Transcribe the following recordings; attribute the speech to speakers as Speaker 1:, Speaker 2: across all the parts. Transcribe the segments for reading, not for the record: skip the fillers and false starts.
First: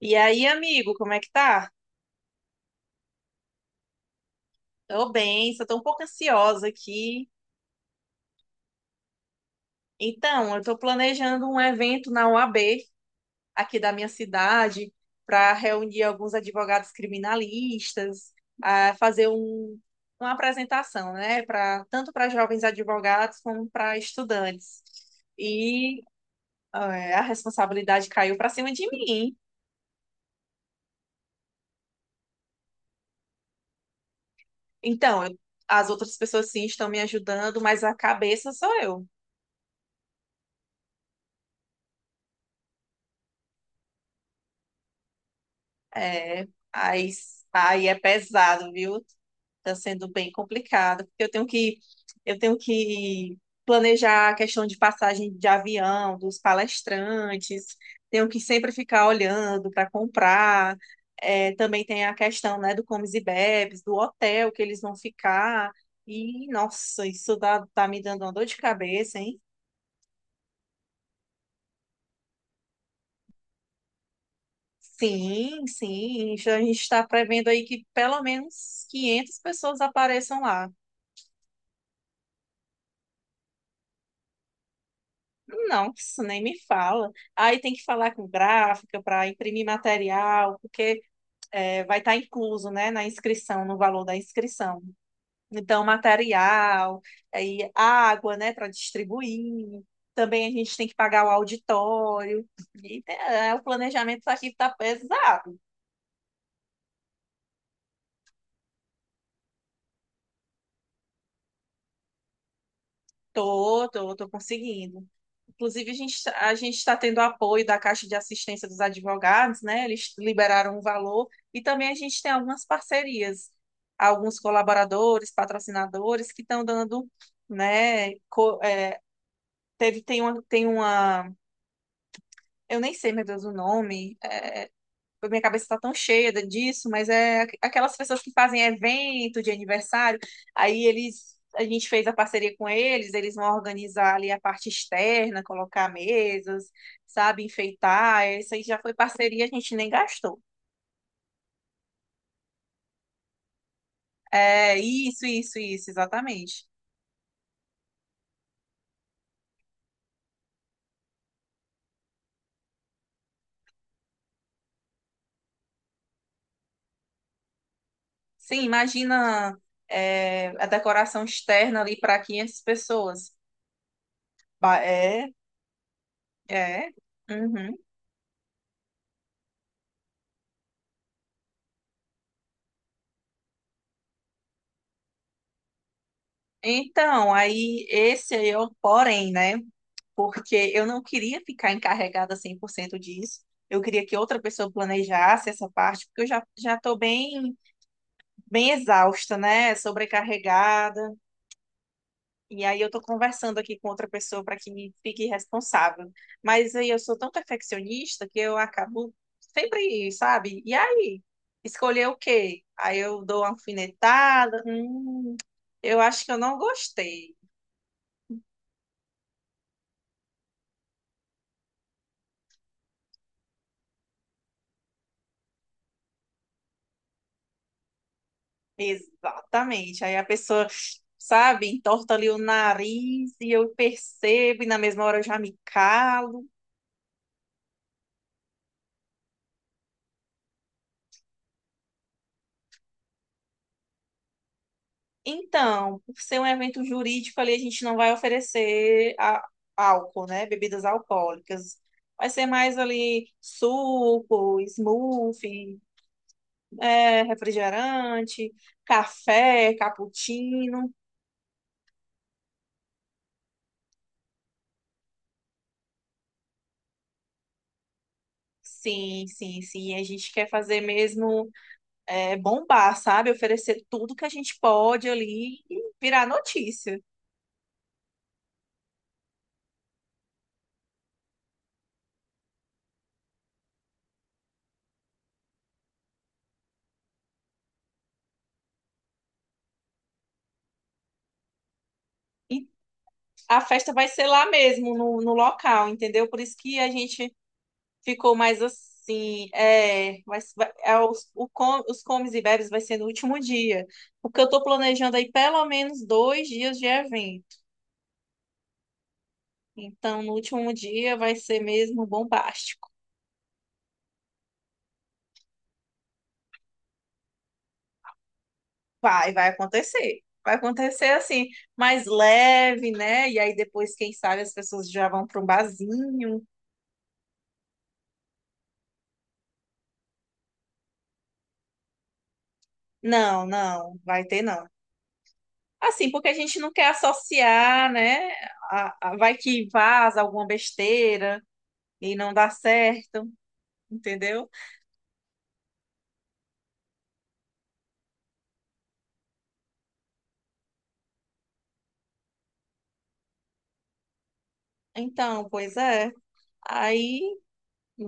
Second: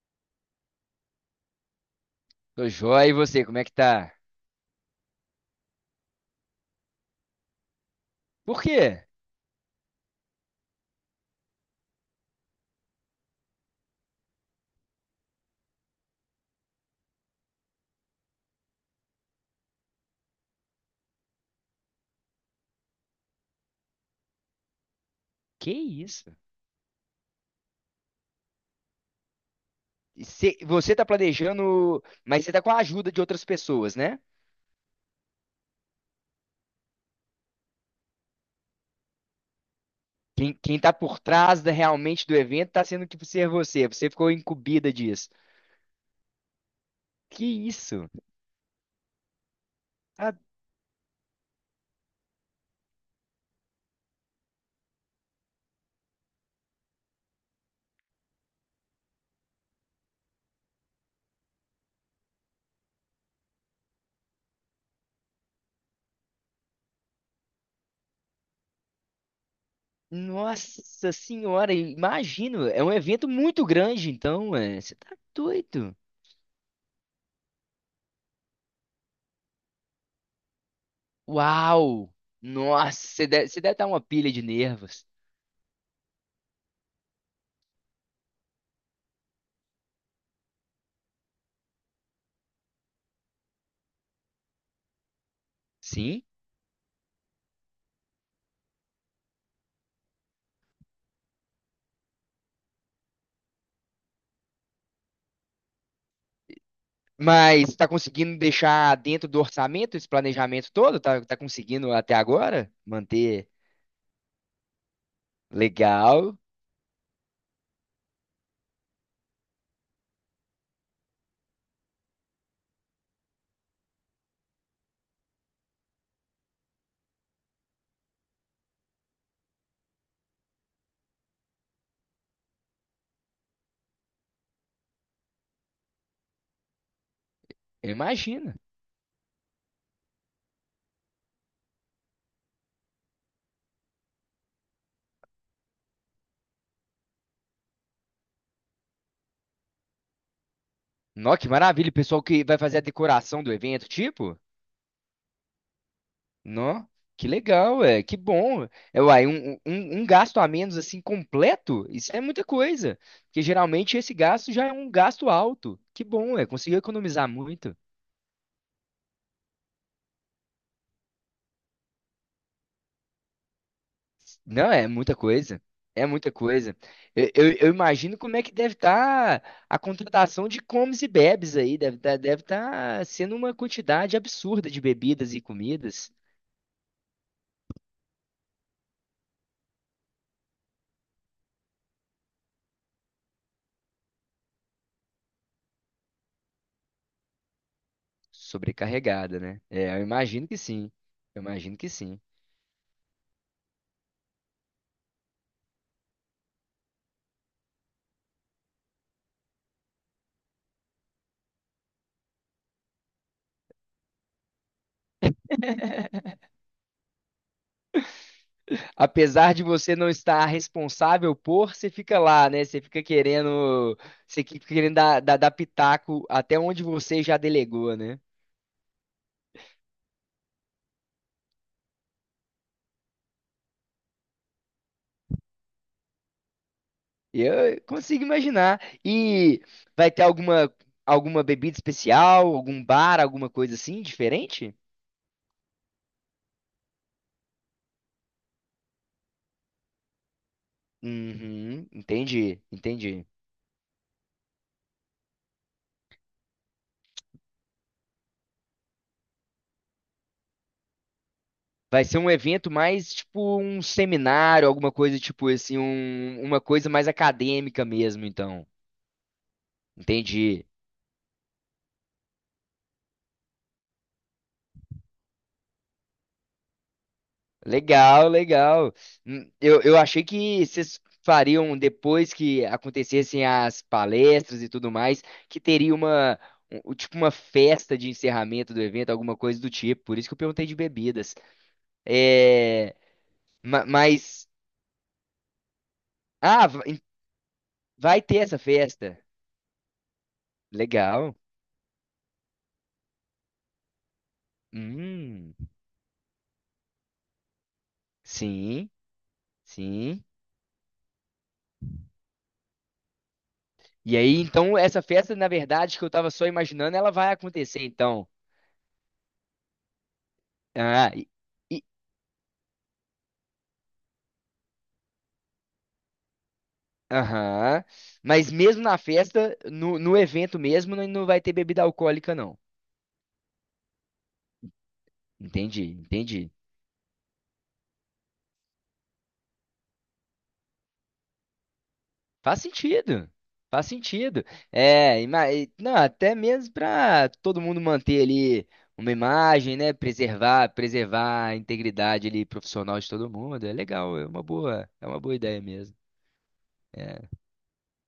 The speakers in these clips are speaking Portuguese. Speaker 1: E aí, amigo, como é que tá?
Speaker 2: Tô joia, e você, como é que tá?
Speaker 1: Tô bem, só tô um pouco ansiosa aqui.
Speaker 2: Por quê?
Speaker 1: Então, eu tô planejando um evento na UAB, aqui da minha cidade, para reunir alguns advogados criminalistas, fazer uma apresentação, né, para tanto para jovens advogados como para estudantes.
Speaker 2: Que
Speaker 1: E
Speaker 2: isso?
Speaker 1: é, a responsabilidade caiu para cima de mim.
Speaker 2: Você tá planejando, mas você tá com a ajuda de outras pessoas, né?
Speaker 1: Então, as outras pessoas sim estão me ajudando, mas a cabeça sou eu.
Speaker 2: Quem tá por trás realmente do evento tá sendo que ser você, você ficou incumbida disso.
Speaker 1: É, aí,
Speaker 2: Que
Speaker 1: aí é
Speaker 2: isso?
Speaker 1: pesado, viu? Tá sendo bem
Speaker 2: Ah,
Speaker 1: complicado, porque eu tenho que planejar a questão de passagem de avião, dos palestrantes, tenho que sempre ficar olhando para comprar. É, também tem a questão, né, do comes e bebes, do hotel que eles vão ficar. E, nossa, isso tá me dando uma dor de cabeça, hein?
Speaker 2: nossa senhora, imagino, é um evento muito grande, então, é, você tá
Speaker 1: Sim,
Speaker 2: doido.
Speaker 1: sim. A gente está prevendo aí que pelo menos 500 pessoas apareçam lá.
Speaker 2: Uau! Nossa, você deve estar uma pilha de nervos.
Speaker 1: Não, isso nem me fala. Aí tem que falar com gráfica para imprimir material, porque é, vai estar incluso, né, na inscrição, no valor da inscrição. Então,
Speaker 2: Sim?
Speaker 1: material, aí água, né, para distribuir. Também a gente tem que pagar o auditório. E, é, o planejamento tá aqui está pesado.
Speaker 2: Mas está conseguindo deixar dentro do orçamento esse planejamento todo? Tá conseguindo até agora manter
Speaker 1: Tô conseguindo. Inclusive,
Speaker 2: legal?
Speaker 1: a gente está tendo apoio da Caixa de Assistência dos Advogados, né? Eles liberaram um valor e também a gente tem algumas parcerias, alguns colaboradores, patrocinadores que estão dando, né? É, tem uma, eu nem sei, meu Deus, o nome, minha cabeça está tão cheia disso, mas é
Speaker 2: Eu
Speaker 1: aquelas pessoas que
Speaker 2: imagino.
Speaker 1: fazem evento de aniversário, aí eles, a gente fez a parceria com eles, eles vão organizar ali a parte externa, colocar mesas, sabe, enfeitar, isso aí já foi parceria, a gente nem gastou.
Speaker 2: Nó, que maravilha, o pessoal que vai fazer a decoração do evento, tipo?
Speaker 1: É, isso, exatamente.
Speaker 2: Nó, que legal, é, que bom. É, uai, um gasto a menos assim completo, isso é muita coisa. Porque geralmente esse gasto já é um gasto alto. Que bom, é, conseguiu economizar muito.
Speaker 1: Sim, imagina, é, a decoração externa ali para 500 pessoas.
Speaker 2: Não, é muita
Speaker 1: É,
Speaker 2: coisa. É muita coisa.
Speaker 1: é.
Speaker 2: Eu
Speaker 1: Uhum.
Speaker 2: imagino como é que deve estar a contratação de comes e bebes aí. Deve tá sendo uma quantidade absurda de bebidas e comidas
Speaker 1: Então, aí esse aí é o porém, né? Porque eu não queria ficar encarregada 100% disso. Eu queria que outra pessoa planejasse essa parte, porque eu já já estou bem bem exausta,
Speaker 2: sobrecarregada, né?
Speaker 1: né?
Speaker 2: É, eu imagino que sim.
Speaker 1: Sobrecarregada.
Speaker 2: Eu imagino que sim.
Speaker 1: E aí eu estou conversando aqui com outra pessoa para que me fique responsável. Mas aí eu sou tão perfeccionista que eu acabo sempre, sabe? E aí, escolher o quê? Aí eu dou uma alfinetada. Eu acho que eu não gostei.
Speaker 2: Apesar de você não estar responsável por, você fica lá, né? Você fica querendo dar pitaco até onde você já delegou, né?
Speaker 1: Exatamente. Aí a pessoa, sabe, entorta ali o nariz e eu percebo, e na mesma hora eu já me calo.
Speaker 2: Eu consigo imaginar. E vai ter alguma bebida especial, algum bar, alguma coisa assim diferente?
Speaker 1: Então, por ser um evento jurídico ali, a gente não vai oferecer álcool, né? Bebidas alcoólicas.
Speaker 2: Uhum,
Speaker 1: Vai ser mais
Speaker 2: entendi.
Speaker 1: ali suco, smoothie, é, refrigerante, café, cappuccino.
Speaker 2: Vai ser um evento mais tipo um seminário, alguma coisa tipo assim, uma coisa mais acadêmica mesmo, então.
Speaker 1: Sim, sim, sim. A gente quer
Speaker 2: Entendi.
Speaker 1: fazer mesmo é, bombar, sabe? Oferecer tudo que a gente pode ali e virar notícia.
Speaker 2: Legal, legal. Eu achei que vocês fariam depois que acontecessem as palestras e tudo mais, que teria tipo uma festa de encerramento do evento, alguma coisa do tipo. Por isso que eu perguntei de bebidas.
Speaker 1: E
Speaker 2: É,
Speaker 1: a festa vai ser lá
Speaker 2: mas,
Speaker 1: mesmo, no local, entendeu? Por isso
Speaker 2: ah,
Speaker 1: que
Speaker 2: va-
Speaker 1: a
Speaker 2: em-
Speaker 1: gente
Speaker 2: vai
Speaker 1: ficou
Speaker 2: ter essa
Speaker 1: mais
Speaker 2: festa.
Speaker 1: assim. É,
Speaker 2: Legal.
Speaker 1: os comes e bebes vai ser no último dia. Porque eu tô planejando aí
Speaker 2: Hum,
Speaker 1: pelo menos 2 dias de evento.
Speaker 2: sim,
Speaker 1: Então,
Speaker 2: sim.
Speaker 1: no último dia vai ser mesmo bombástico.
Speaker 2: E aí, então, essa festa, na verdade, que eu tava só imaginando, ela vai acontecer, então.
Speaker 1: Vai acontecer. Vai acontecer
Speaker 2: Ah,
Speaker 1: assim
Speaker 2: e
Speaker 1: mais leve, né? E aí depois, quem sabe, as pessoas já vão para um barzinho.
Speaker 2: aham. Mas mesmo na festa, no evento mesmo, não vai ter bebida alcoólica, não.
Speaker 1: Não, não, vai ter não.
Speaker 2: Entendi,
Speaker 1: Assim, porque a
Speaker 2: entendi.
Speaker 1: gente não quer associar, né? Vai que vaza alguma besteira e não dá
Speaker 2: Faz
Speaker 1: certo,
Speaker 2: sentido. Faz sentido.
Speaker 1: entendeu?
Speaker 2: É, não, até mesmo para todo mundo manter ali uma imagem, né? Preservar a integridade ali profissional de todo mundo. É legal, é uma boa
Speaker 1: Então,
Speaker 2: ideia
Speaker 1: pois
Speaker 2: mesmo.
Speaker 1: é. Aí,
Speaker 2: É.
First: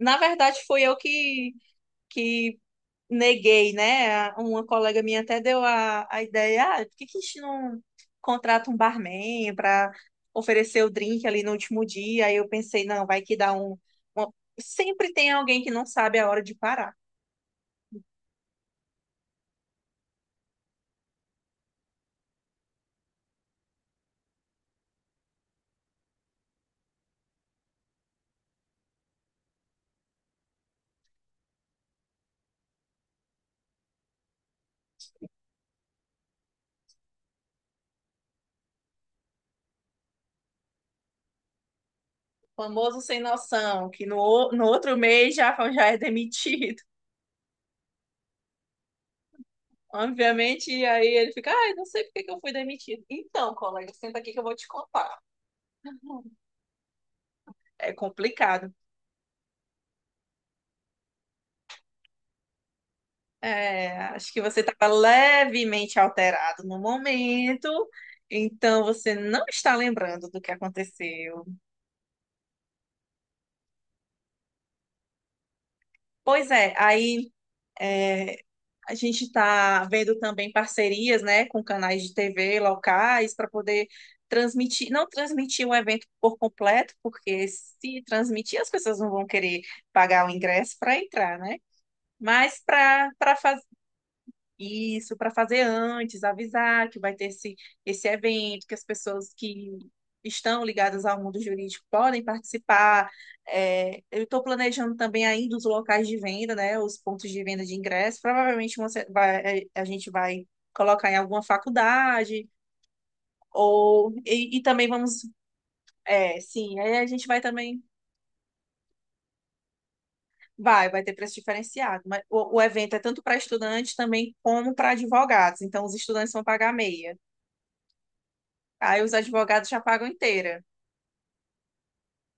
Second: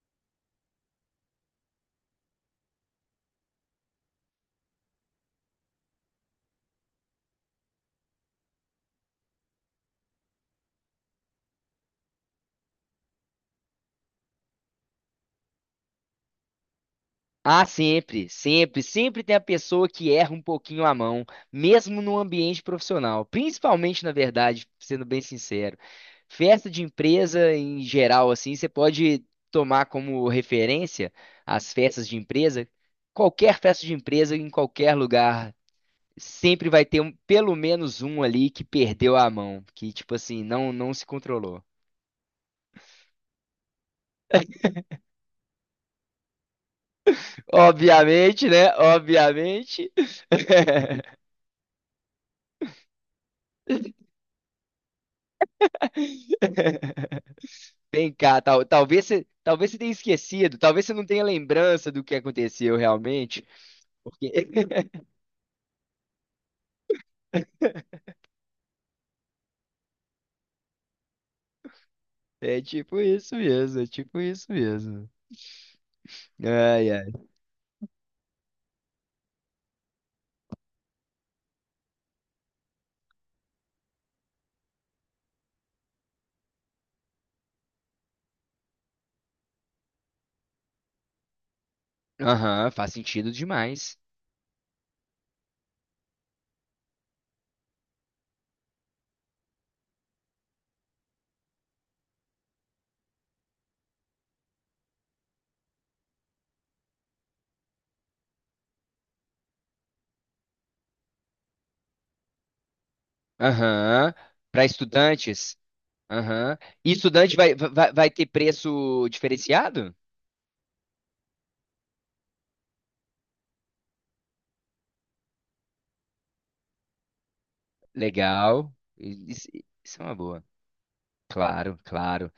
Speaker 1: na verdade, foi eu que neguei, né? Uma colega minha até deu a ideia, por que que a gente não contrata um barman para oferecer o drink ali no último dia? Aí eu pensei, não, vai que dá um. uma- Sempre tem alguém que não sabe a hora de parar.
Speaker 2: Ah, sempre tem a pessoa que erra um pouquinho a mão, mesmo no ambiente profissional, principalmente, na verdade, sendo bem sincero. Festa de empresa em geral, assim, você pode tomar como referência as festas de empresa. Qualquer festa de empresa, em qualquer lugar, sempre vai ter pelo menos um ali que perdeu a mão, que, tipo assim, não se controlou.
Speaker 1: Famoso sem noção, que no outro mês já, já é demitido.
Speaker 2: Obviamente, né? Obviamente.
Speaker 1: Obviamente, e aí ele fica, ai, não sei por que que eu fui demitido. Então, colega, senta aqui que eu vou te contar. É
Speaker 2: Vem cá, tal,
Speaker 1: complicado.
Speaker 2: talvez você tenha esquecido, talvez você não tenha lembrança do que aconteceu realmente,
Speaker 1: É,
Speaker 2: porque
Speaker 1: acho que você estava levemente alterado no momento, então você não está lembrando do que aconteceu.
Speaker 2: é tipo isso mesmo, é tipo isso mesmo.
Speaker 1: Pois é,
Speaker 2: Ai, ai.
Speaker 1: aí a gente está vendo também parcerias, né, com canais de TV locais para poder transmitir, não transmitir o evento por completo, porque se transmitir as pessoas não vão querer pagar o ingresso para entrar, né? Mas
Speaker 2: Aham, faz
Speaker 1: para
Speaker 2: sentido
Speaker 1: para
Speaker 2: demais.
Speaker 1: isso, para fazer antes, avisar que vai ter esse evento, que as pessoas que estão ligadas ao mundo jurídico podem participar. É, eu estou planejando também ainda os locais de venda, né, os pontos de venda de ingresso. Provavelmente a gente vai colocar em alguma faculdade, ou
Speaker 2: Aham,
Speaker 1: e, e
Speaker 2: para
Speaker 1: também vamos.
Speaker 2: estudantes.
Speaker 1: É,
Speaker 2: Aham.
Speaker 1: sim,
Speaker 2: E
Speaker 1: aí a gente
Speaker 2: estudante
Speaker 1: vai também.
Speaker 2: vai ter preço diferenciado?
Speaker 1: Vai ter preço diferenciado. Mas o evento é tanto para estudantes também como para advogados. Então, os estudantes vão pagar meia.
Speaker 2: Legal.
Speaker 1: Aí os
Speaker 2: Isso,
Speaker 1: advogados já
Speaker 2: isso é
Speaker 1: pagam
Speaker 2: uma boa.
Speaker 1: inteira.
Speaker 2: Claro, claro.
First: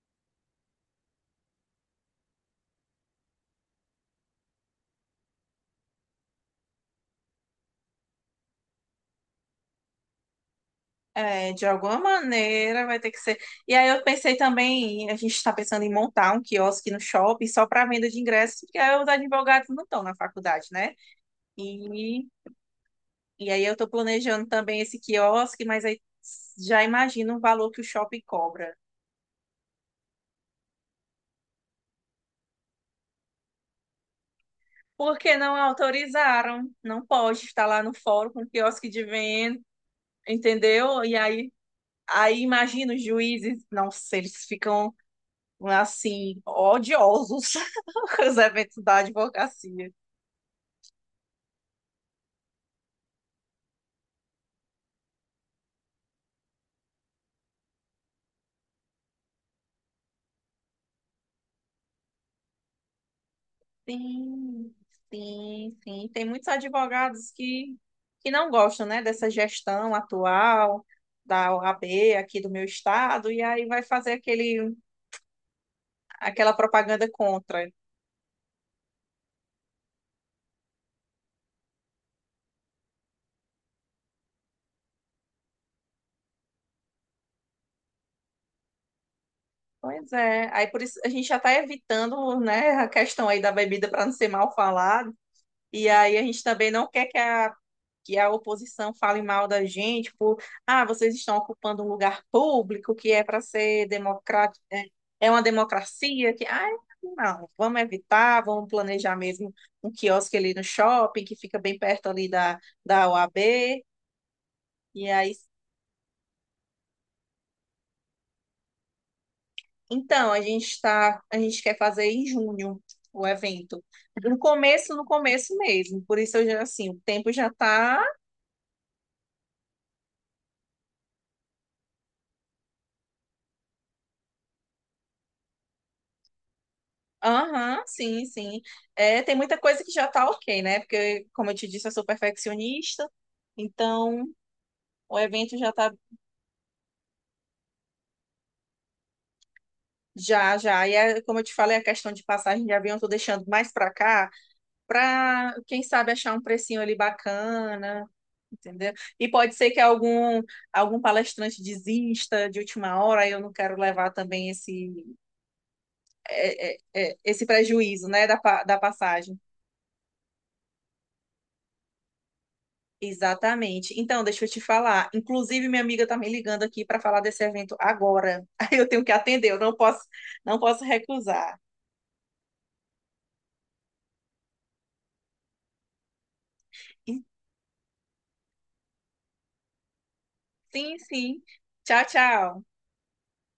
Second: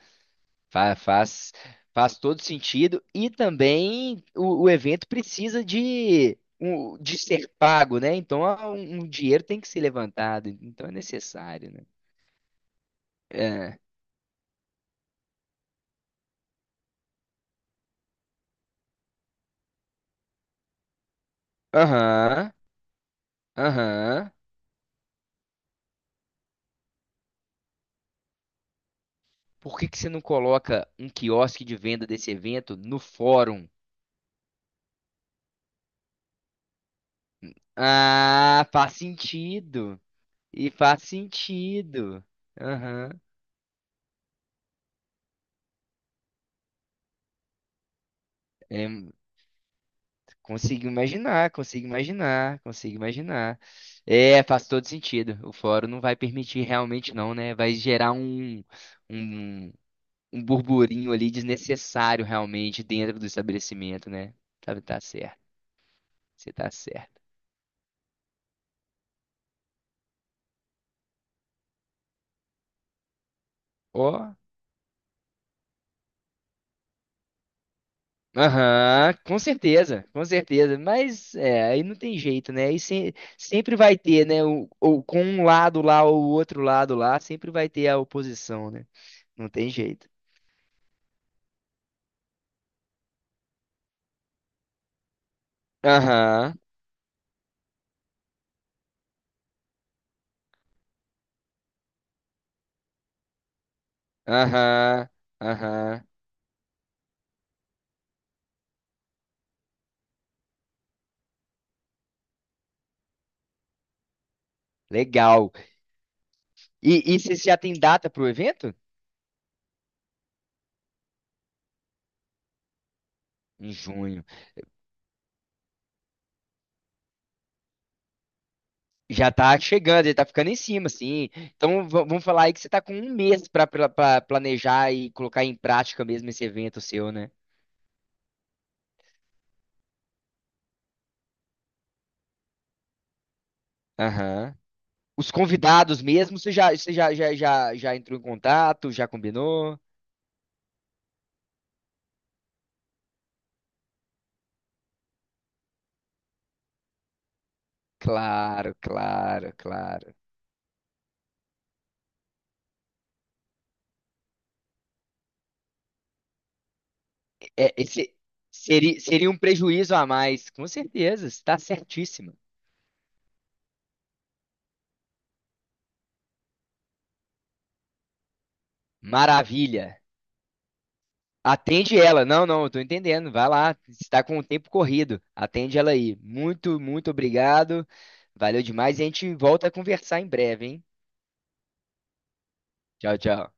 Speaker 2: Fa- Faz, faz, todo sentido. E também o evento precisa de, de ser pago, né? Então ah, um dinheiro tem que ser levantado. Então é
Speaker 1: É, de
Speaker 2: necessário, né?
Speaker 1: alguma maneira vai ter que ser. E
Speaker 2: É.
Speaker 1: aí eu pensei também, a gente está pensando em montar um quiosque no shopping só para venda de ingressos, porque aí os advogados não estão na faculdade, né? E,
Speaker 2: Aham,
Speaker 1: e aí eu estou
Speaker 2: aham.
Speaker 1: planejando também esse quiosque, mas aí já imagino o valor que o shopping cobra.
Speaker 2: Por que que você não coloca um quiosque de venda desse evento no fórum?
Speaker 1: Porque não autorizaram, não pode estar lá no fórum com
Speaker 2: Ah,
Speaker 1: quiosque
Speaker 2: faz
Speaker 1: de venda,
Speaker 2: sentido. E faz
Speaker 1: entendeu? E aí,
Speaker 2: sentido.
Speaker 1: aí imagina os
Speaker 2: Aham.
Speaker 1: juízes, nossa, eles ficam assim, odiosos os eventos
Speaker 2: É,
Speaker 1: da advocacia.
Speaker 2: Consigo imaginar, consigo imaginar, consigo imaginar. É, faz todo sentido. O fórum não vai permitir realmente não, né? Vai gerar um, um burburinho ali desnecessário realmente dentro do estabelecimento, né?
Speaker 1: Sim,
Speaker 2: Tá, tá certo,
Speaker 1: sim, sim. Tem muitos
Speaker 2: você tá certo.
Speaker 1: advogados que não gostam, né, dessa gestão atual da OAB aqui do meu estado, e aí vai fazer
Speaker 2: Ó,
Speaker 1: aquela propaganda contra.
Speaker 2: aham, com certeza, com certeza. Mas é, aí não tem jeito, né? Aí sempre vai ter, né? Com um lado lá ou o outro lado lá, sempre vai ter a oposição, né? Não tem jeito.
Speaker 1: Pois é, aí por isso a gente já está evitando, né, a questão aí da bebida para não ser mal falado, e aí a gente
Speaker 2: Aham.
Speaker 1: também não quer que a oposição fale mal da gente por, vocês estão ocupando um lugar público que é para ser democrático, é,
Speaker 2: Aham,
Speaker 1: é uma
Speaker 2: aham.
Speaker 1: democracia que, não, vamos evitar, vamos planejar mesmo um quiosque ali no shopping que fica bem perto ali da OAB, e aí,
Speaker 2: Legal. E você já tem data pro evento?
Speaker 1: então, a gente quer fazer em junho o
Speaker 2: Em
Speaker 1: evento.
Speaker 2: junho.
Speaker 1: No começo, no começo mesmo, por isso eu já, assim, o tempo já está.
Speaker 2: Já tá chegando, já tá ficando em cima, assim. Então vamos falar aí que você tá com 1 mês pra pra planejar e colocar em prática mesmo esse evento seu, né?
Speaker 1: Aham, sim, sim. É, tem muita coisa que já tá ok, né? Porque, como eu te disse, eu sou perfeccionista, então
Speaker 2: Aham.
Speaker 1: o
Speaker 2: Os
Speaker 1: evento já tá
Speaker 2: convidados mesmo, você já entrou em contato, já combinou?
Speaker 1: já, já. E é, como eu te falei, a questão de passagem de avião eu tô deixando mais pra cá, pra, quem sabe, achar um precinho ali bacana,
Speaker 2: Claro,
Speaker 1: entendeu? E
Speaker 2: claro,
Speaker 1: pode ser que
Speaker 2: claro.
Speaker 1: algum palestrante desista de última hora, aí eu não quero levar também esse, é, é, é, esse
Speaker 2: É,
Speaker 1: prejuízo,
Speaker 2: esse
Speaker 1: né, da
Speaker 2: seria, seria um
Speaker 1: passagem.
Speaker 2: prejuízo a mais, com certeza, está certíssima.
Speaker 1: Exatamente. Então, deixa eu te falar. Inclusive, minha amiga está me ligando aqui para falar desse evento agora. Aí eu tenho que atender, eu não
Speaker 2: Maravilha.
Speaker 1: posso, não posso recusar.
Speaker 2: Atende ela. Não, não, eu tô entendendo. Vai lá, está com o tempo corrido. Atende ela aí. Muito
Speaker 1: E-
Speaker 2: obrigado. Valeu demais e a gente volta a conversar em breve, hein?
Speaker 1: Sim, sim. Tchau, tchau.
Speaker 2: Tchau, tchau.